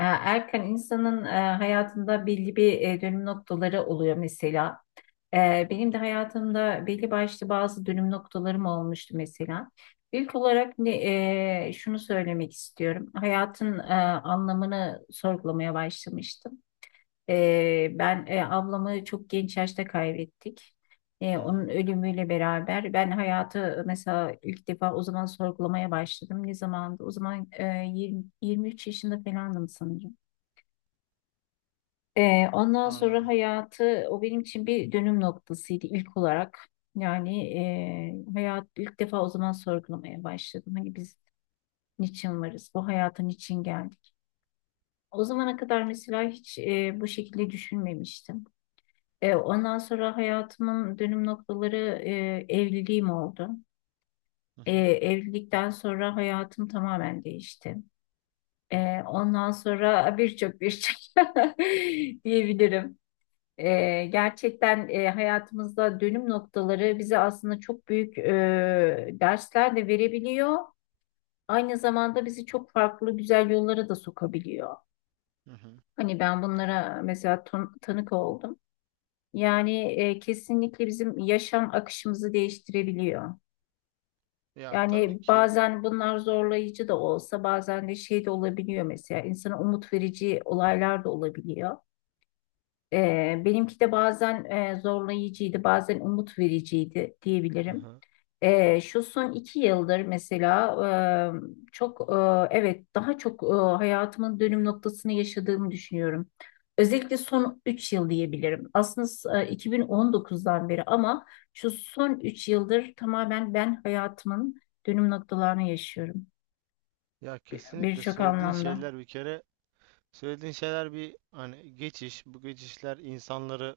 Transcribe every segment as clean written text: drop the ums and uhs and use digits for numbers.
Erken insanın hayatında belli bir dönüm noktaları oluyor mesela. Benim de hayatımda belli başlı bazı dönüm noktalarım olmuştu mesela. İlk olarak ne, e, Şunu söylemek istiyorum. Hayatın anlamını sorgulamaya başlamıştım. Ben ablamı çok genç yaşta kaybettik. Hı hı. Onun ölümüyle beraber ben hayatı mesela ilk defa o zaman sorgulamaya başladım. Ne zamandı? O zaman 20, 23 yaşında falandım sanırım. Ondan sonra Anladım. hayatı o benim için bir dönüm noktasıydı ilk olarak. Yani hayat ilk defa o zaman sorgulamaya başladım. Hani biz niçin varız? Bu hayata niçin geldik? O zamana kadar mesela hiç bu şekilde düşünmemiştim. Ondan sonra hayatımın dönüm noktaları evliliğim oldu. Hı hı. Evlilikten sonra hayatım tamamen değişti. Ondan sonra birçok diyebilirim. Gerçekten hayatımızda dönüm noktaları bize aslında çok büyük dersler de verebiliyor. Aynı zamanda bizi çok farklı güzel yollara da sokabiliyor. Hı hı. Hani ben bunlara mesela tanık oldum. Yani kesinlikle bizim yaşam akışımızı değiştirebiliyor. Ya, tabii Yani ki. bazen bunlar zorlayıcı da olsa bazen de şey de olabiliyor mesela insana umut verici olaylar da olabiliyor. Benimki de bazen zorlayıcıydı, bazen umut vericiydi diyebilirim. Aha. Şu son iki yıldır mesela çok, evet daha çok, hayatımın dönüm noktasını yaşadığımı düşünüyorum. Özellikle son 3 yıl diyebilirim. Aslında 2019'dan beri ama şu son 3 yıldır tamamen ben hayatımın dönüm noktalarını yaşıyorum Ya kesinlikle birçok söylediğin anlamda. şeyler bir kere, söylediğin şeyler bir hani geçiş, bu geçişler insanları,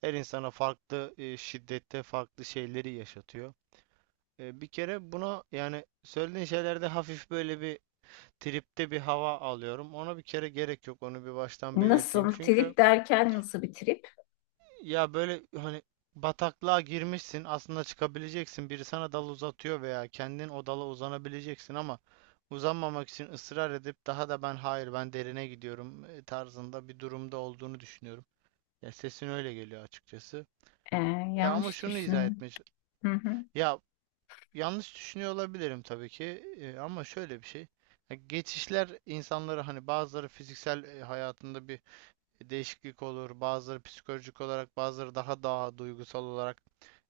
her insana farklı şiddette farklı şeyleri yaşatıyor. Bir kere buna, yani söylediğin şeylerde hafif böyle bir tripte bir hava alıyorum. Ona bir kere gerek yok, onu bir baştan belirteyim. Nasıl? Çünkü Trip derken nasıl bir trip? ya böyle hani bataklığa girmişsin, aslında çıkabileceksin, biri sana dal uzatıyor veya kendin o dala uzanabileceksin ama uzanmamak için ısrar edip daha da ben hayır ben derine gidiyorum tarzında bir durumda olduğunu düşünüyorum. Ya sesin öyle geliyor açıkçası. Ee, E ama Yanlış şunu izah düşün. etmeye ç- Hı hı. Ya, yanlış düşünüyor olabilirim tabii ki, ama şöyle bir şey. Ya geçişler insanları hani bazıları fiziksel hayatında bir değişiklik olur. Bazıları psikolojik olarak, bazıları daha duygusal olarak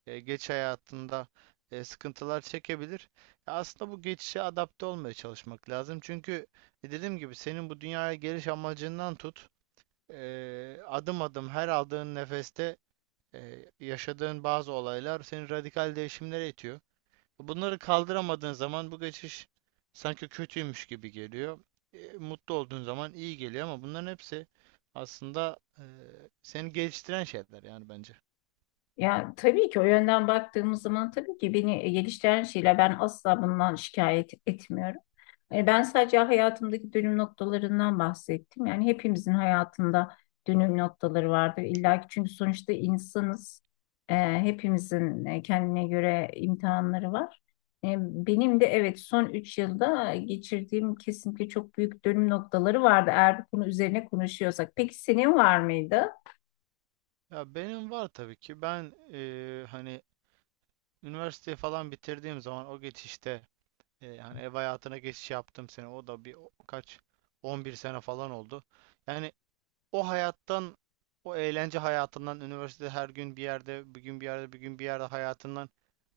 e, geç hayatında sıkıntılar çekebilir. Aslında bu geçişe adapte olmaya çalışmak lazım. Çünkü dediğim gibi senin bu dünyaya geliş amacından tut, adım adım her aldığın nefeste yaşadığın bazı olaylar seni radikal değişimlere itiyor. Bunları kaldıramadığın zaman bu geçiş sanki kötüymüş gibi geliyor. Mutlu olduğun zaman iyi geliyor ama bunların hepsi aslında seni geliştiren şeyler yani, bence. Ya tabii ki o yönden baktığımız zaman tabii ki beni geliştiren şeyler ben asla bundan şikayet etmiyorum. Ben sadece hayatımdaki dönüm noktalarından bahsettim. Yani hepimizin hayatında dönüm noktaları vardır illa ki çünkü sonuçta insanız. Hepimizin kendine göre imtihanları var. Benim de evet son 3 yılda geçirdiğim kesinlikle çok büyük dönüm noktaları vardı eğer bu konu üzerine konuşuyorsak. Peki senin var mıydı? Ya benim var tabii ki. Ben, hani üniversiteyi falan bitirdiğim zaman o geçişte, yani ev hayatına geçiş yaptım sene. O da bir kaç 11 sene falan oldu. Yani o hayattan, o eğlence hayatından, üniversite her gün bir yerde, bir gün bir yerde, bir gün bir yerde hayatından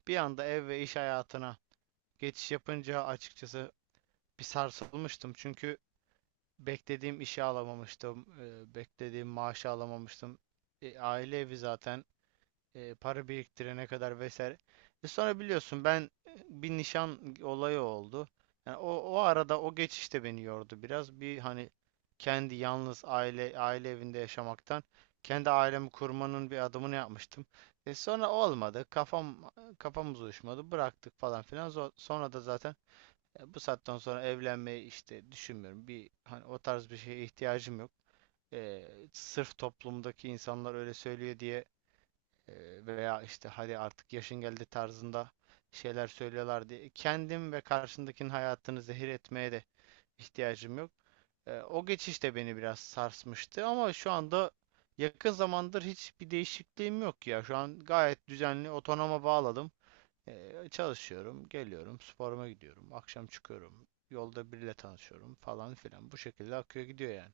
bir anda ev ve iş hayatına geçiş yapınca açıkçası bir sarsılmıştım. Çünkü beklediğim işi alamamıştım, beklediğim maaşı alamamıştım. Aile evi zaten, para biriktirene kadar vesaire. Sonra biliyorsun ben, bir nişan olayı oldu. Yani o, o arada o geçiş de beni yordu biraz. Bir hani kendi yalnız aile evinde yaşamaktan kendi ailemi kurmanın bir adımını yapmıştım. E sonra olmadı. Kafamız uyuşmadı. Bıraktık falan filan. Sonra da zaten, ya, bu saatten sonra evlenmeyi işte düşünmüyorum. Bir hani o tarz bir şeye ihtiyacım yok. Sırf toplumdaki insanlar öyle söylüyor diye, veya işte hadi artık yaşın geldi tarzında şeyler söylüyorlar diye, kendim ve karşındakinin hayatını zehir etmeye de ihtiyacım yok. O geçiş de beni biraz sarsmıştı ama şu anda, yakın zamandır hiçbir değişikliğim yok ya. Şu an gayet düzenli otonoma bağladım. Çalışıyorum, geliyorum, sporuma gidiyorum, akşam çıkıyorum, yolda biriyle tanışıyorum falan filan. Bu şekilde akıyor gidiyor yani.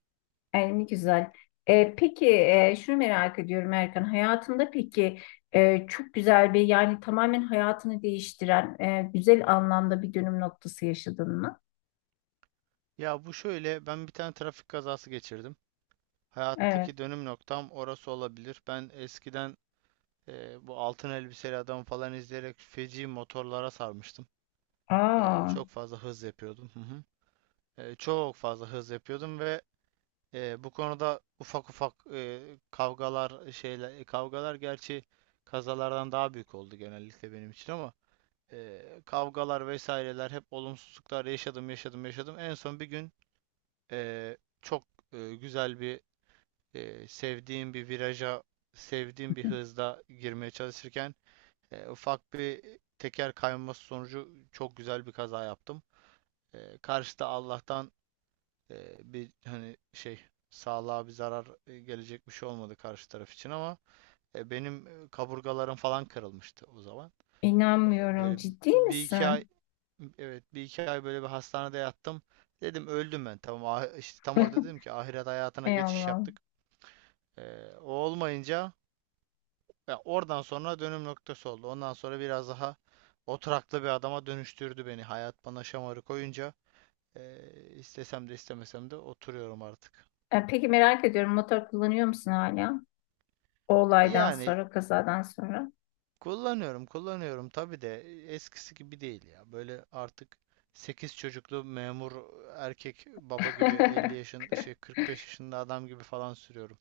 Ay, ne güzel. Peki, şunu merak ediyorum Erkan. Hayatında peki çok güzel bir yani tamamen hayatını değiştiren güzel anlamda bir dönüm noktası yaşadın mı? Ya bu şöyle, ben bir tane trafik kazası geçirdim. Evet. Hayattaki dönüm noktam orası olabilir. Ben eskiden, bu altın elbiseli adam falan izleyerek feci motorlara sarmıştım. Aa, Çok fazla hız yapıyordum. Hı hı. Çok fazla hız yapıyordum ve bu konuda ufak ufak, kavgalar, gerçi kazalardan daha büyük oldu genellikle benim için, ama kavgalar vesaireler, hep olumsuzluklar yaşadım. En son bir gün çok güzel bir, e, sevdiğim bir viraja sevdiğim bir hızda girmeye çalışırken ufak bir teker kayması sonucu çok güzel bir kaza yaptım. Karşıda Allah'tan e, bir hani şey sağlığa bir zarar gelecek bir şey olmadı karşı taraf için, ama benim kaburgalarım falan kırılmıştı o zaman. E, inanmıyorum. böyle Ciddi bir iki ay misin? Evet, bir iki ay böyle bir hastanede yattım. Dedim öldüm ben. Tamam, işte tam orada dedim ki ahiret hayatına Ey geçiş Allah'ım. yaptık. O olmayınca, ya, oradan sonra dönüm noktası oldu. Ondan sonra biraz daha oturaklı bir adama dönüştürdü beni. Hayat bana şamarı koyunca istesem de istemesem de oturuyorum artık. Peki merak ediyorum motor kullanıyor musun hala? O olaydan Yani sonra, kazadan sonra. kullanıyorum tabii de, eskisi gibi değil ya. Böyle artık 8 çocuklu memur erkek baba gibi, 50 yaşın şey 45 yaşında adam gibi falan sürüyorum.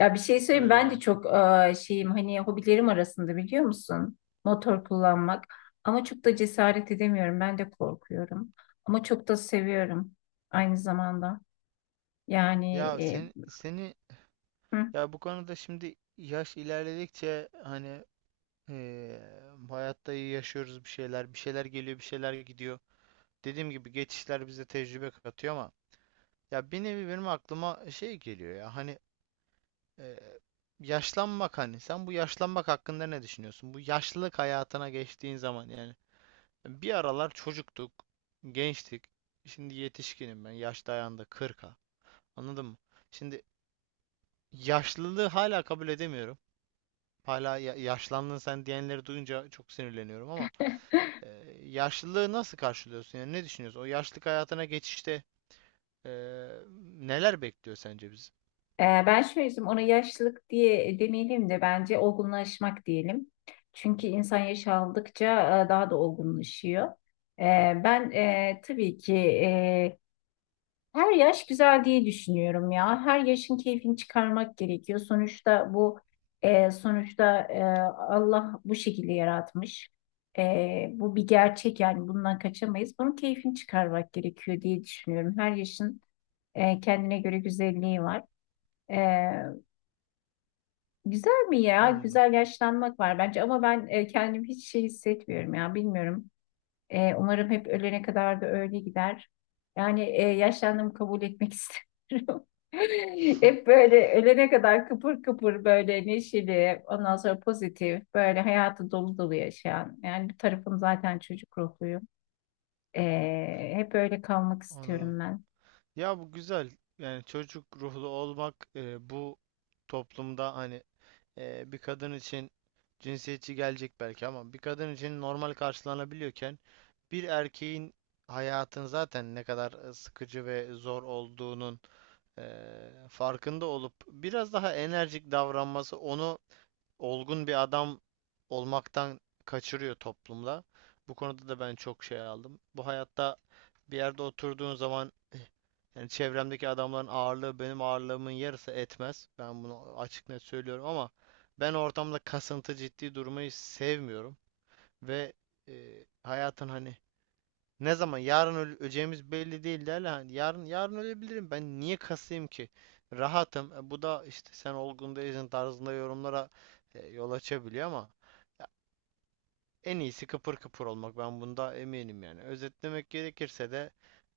Ya bir şey söyleyeyim Öyle ben de yani. çok şeyim hani hobilerim arasında biliyor musun? Motor kullanmak. Ama çok da cesaret edemiyorum. Ben de korkuyorum. Ama çok da seviyorum aynı zamanda. Yani Ya sen seni hı. Ya bu konuda şimdi yaş ilerledikçe hani, eee hayatta iyi yaşıyoruz, bir şeyler, bir şeyler geliyor, bir şeyler gidiyor. Dediğim gibi geçişler bize tecrübe katıyor ama, ya, bir nevi benim aklıma şey geliyor ya, hani eee, yaşlanmak, hani sen bu yaşlanmak hakkında ne düşünüyorsun? Bu yaşlılık hayatına geçtiğin zaman yani, bir aralar çocuktuk, gençtik. Şimdi yetişkinim ben. Yaş dayandı kırka. Anladın mı? Şimdi yaşlılığı hala kabul edemiyorum. Hala yaşlandın sen diyenleri duyunca çok sinirleniyorum ama, e, yaşlılığı nasıl karşılıyorsun? Yani ne düşünüyorsun? O yaşlılık hayatına geçişte e, neler bekliyor sence bizi? Ben şöyle söyleyeyim ona yaşlılık diye demeyelim de bence olgunlaşmak diyelim. Çünkü insan yaş aldıkça daha da olgunlaşıyor. Ben tabii ki her yaş güzel diye düşünüyorum ya. Her yaşın keyfini çıkarmak gerekiyor. Sonuçta Allah bu şekilde yaratmış. Bu bir gerçek yani bundan kaçamayız. Bunun keyfini çıkarmak gerekiyor diye düşünüyorum. Her yaşın kendine göre güzelliği var. E, Güzel mi ya? Anladım. Güzel yaşlanmak var bence ama ben kendimi hiç şey hissetmiyorum ya. Bilmiyorum. Umarım hep ölene kadar da öyle gider. Yani yaşlandığımı kabul etmek istiyorum. Hep böyle ölene kadar kıpır kıpır böyle neşeli, ondan sonra pozitif, böyle hayatı dolu dolu yaşayan. Yani bir tarafım zaten çocuk ruhluyum. Hep öyle kalmak Anladım. istiyorum ben. Ya bu güzel. Yani çocuk ruhlu olmak, bu toplumda hani, bir kadın için cinsiyetçi gelecek belki, ama bir kadın için normal karşılanabiliyorken, bir erkeğin hayatın zaten ne kadar sıkıcı ve zor olduğunun e, farkında olup biraz daha enerjik davranması onu olgun bir adam olmaktan kaçırıyor toplumda. Bu konuda da ben çok şey aldım. Bu hayatta bir yerde oturduğun zaman, yani çevremdeki adamların ağırlığı benim ağırlığımın yarısı etmez. Ben bunu açık net söylüyorum ama ben ortamda kasıntı ciddi durmayı sevmiyorum. Ve e, hayatın hani, ne zaman yarın öleceğimiz belli değil derler. Hani yarın, yarın ölebilirim. Ben niye kasayım ki? Rahatım. E, bu da işte sen olgun değilsin tarzında yorumlara yol açabiliyor ama, ya, en iyisi kıpır kıpır olmak. Ben bunda eminim yani. Özetlemek gerekirse de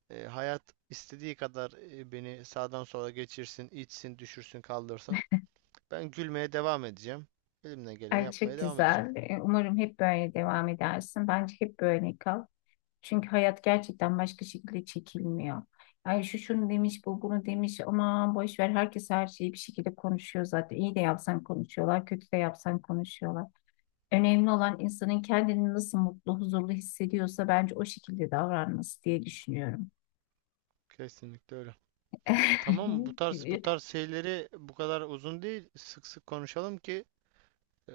hayat istediği kadar beni sağdan sola geçirsin, itsin, düşürsün, kaldırsın. Ben gülmeye devam edeceğim. Elimden geleni Ay yapmaya çok devam edeceğim. güzel. Umarım hep böyle devam edersin. Bence hep böyle kal. Çünkü hayat gerçekten başka şekilde çekilmiyor. Yani şu şunu demiş, bu bunu demiş. Aman boş ver. Herkes her şeyi bir şekilde konuşuyor zaten. İyi de yapsan konuşuyorlar, kötü de yapsan konuşuyorlar. Önemli olan insanın kendini nasıl mutlu, huzurlu hissediyorsa bence o şekilde davranması diye düşünüyorum. Kesinlikle öyle. Tamam, bu tarz bu tarz şeyleri bu kadar uzun değil, sık sık konuşalım ki e,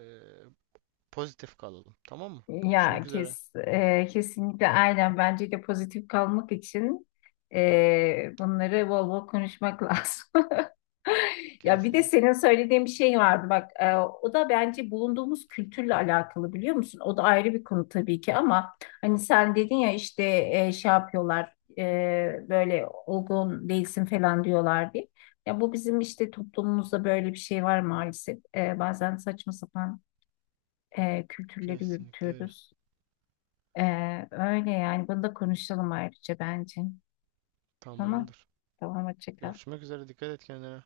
pozitif kalalım. Tamam mı? Ya Görüşmek üzere. kes, e, kesinlikle aynen bence de pozitif kalmak için bunları bol bol konuşmak lazım. Ya bir de senin Kesinlikle. söylediğin bir şey vardı bak o da bence bulunduğumuz kültürle alakalı biliyor musun? O da ayrı bir konu tabii ki ama hani sen dedin ya işte şey yapıyorlar, böyle olgun değilsin falan diyorlar diye. Ya bu bizim işte toplumumuzda böyle bir şey var maalesef. Bazen saçma sapan kültürleri Kesinlikle öyle. yürütüyoruz. E, Öyle yani bunu da konuşalım ayrıca bence. Tamam. Tamamdır. Tamam hoşça kal. Görüşmek üzere. Dikkat et kendine.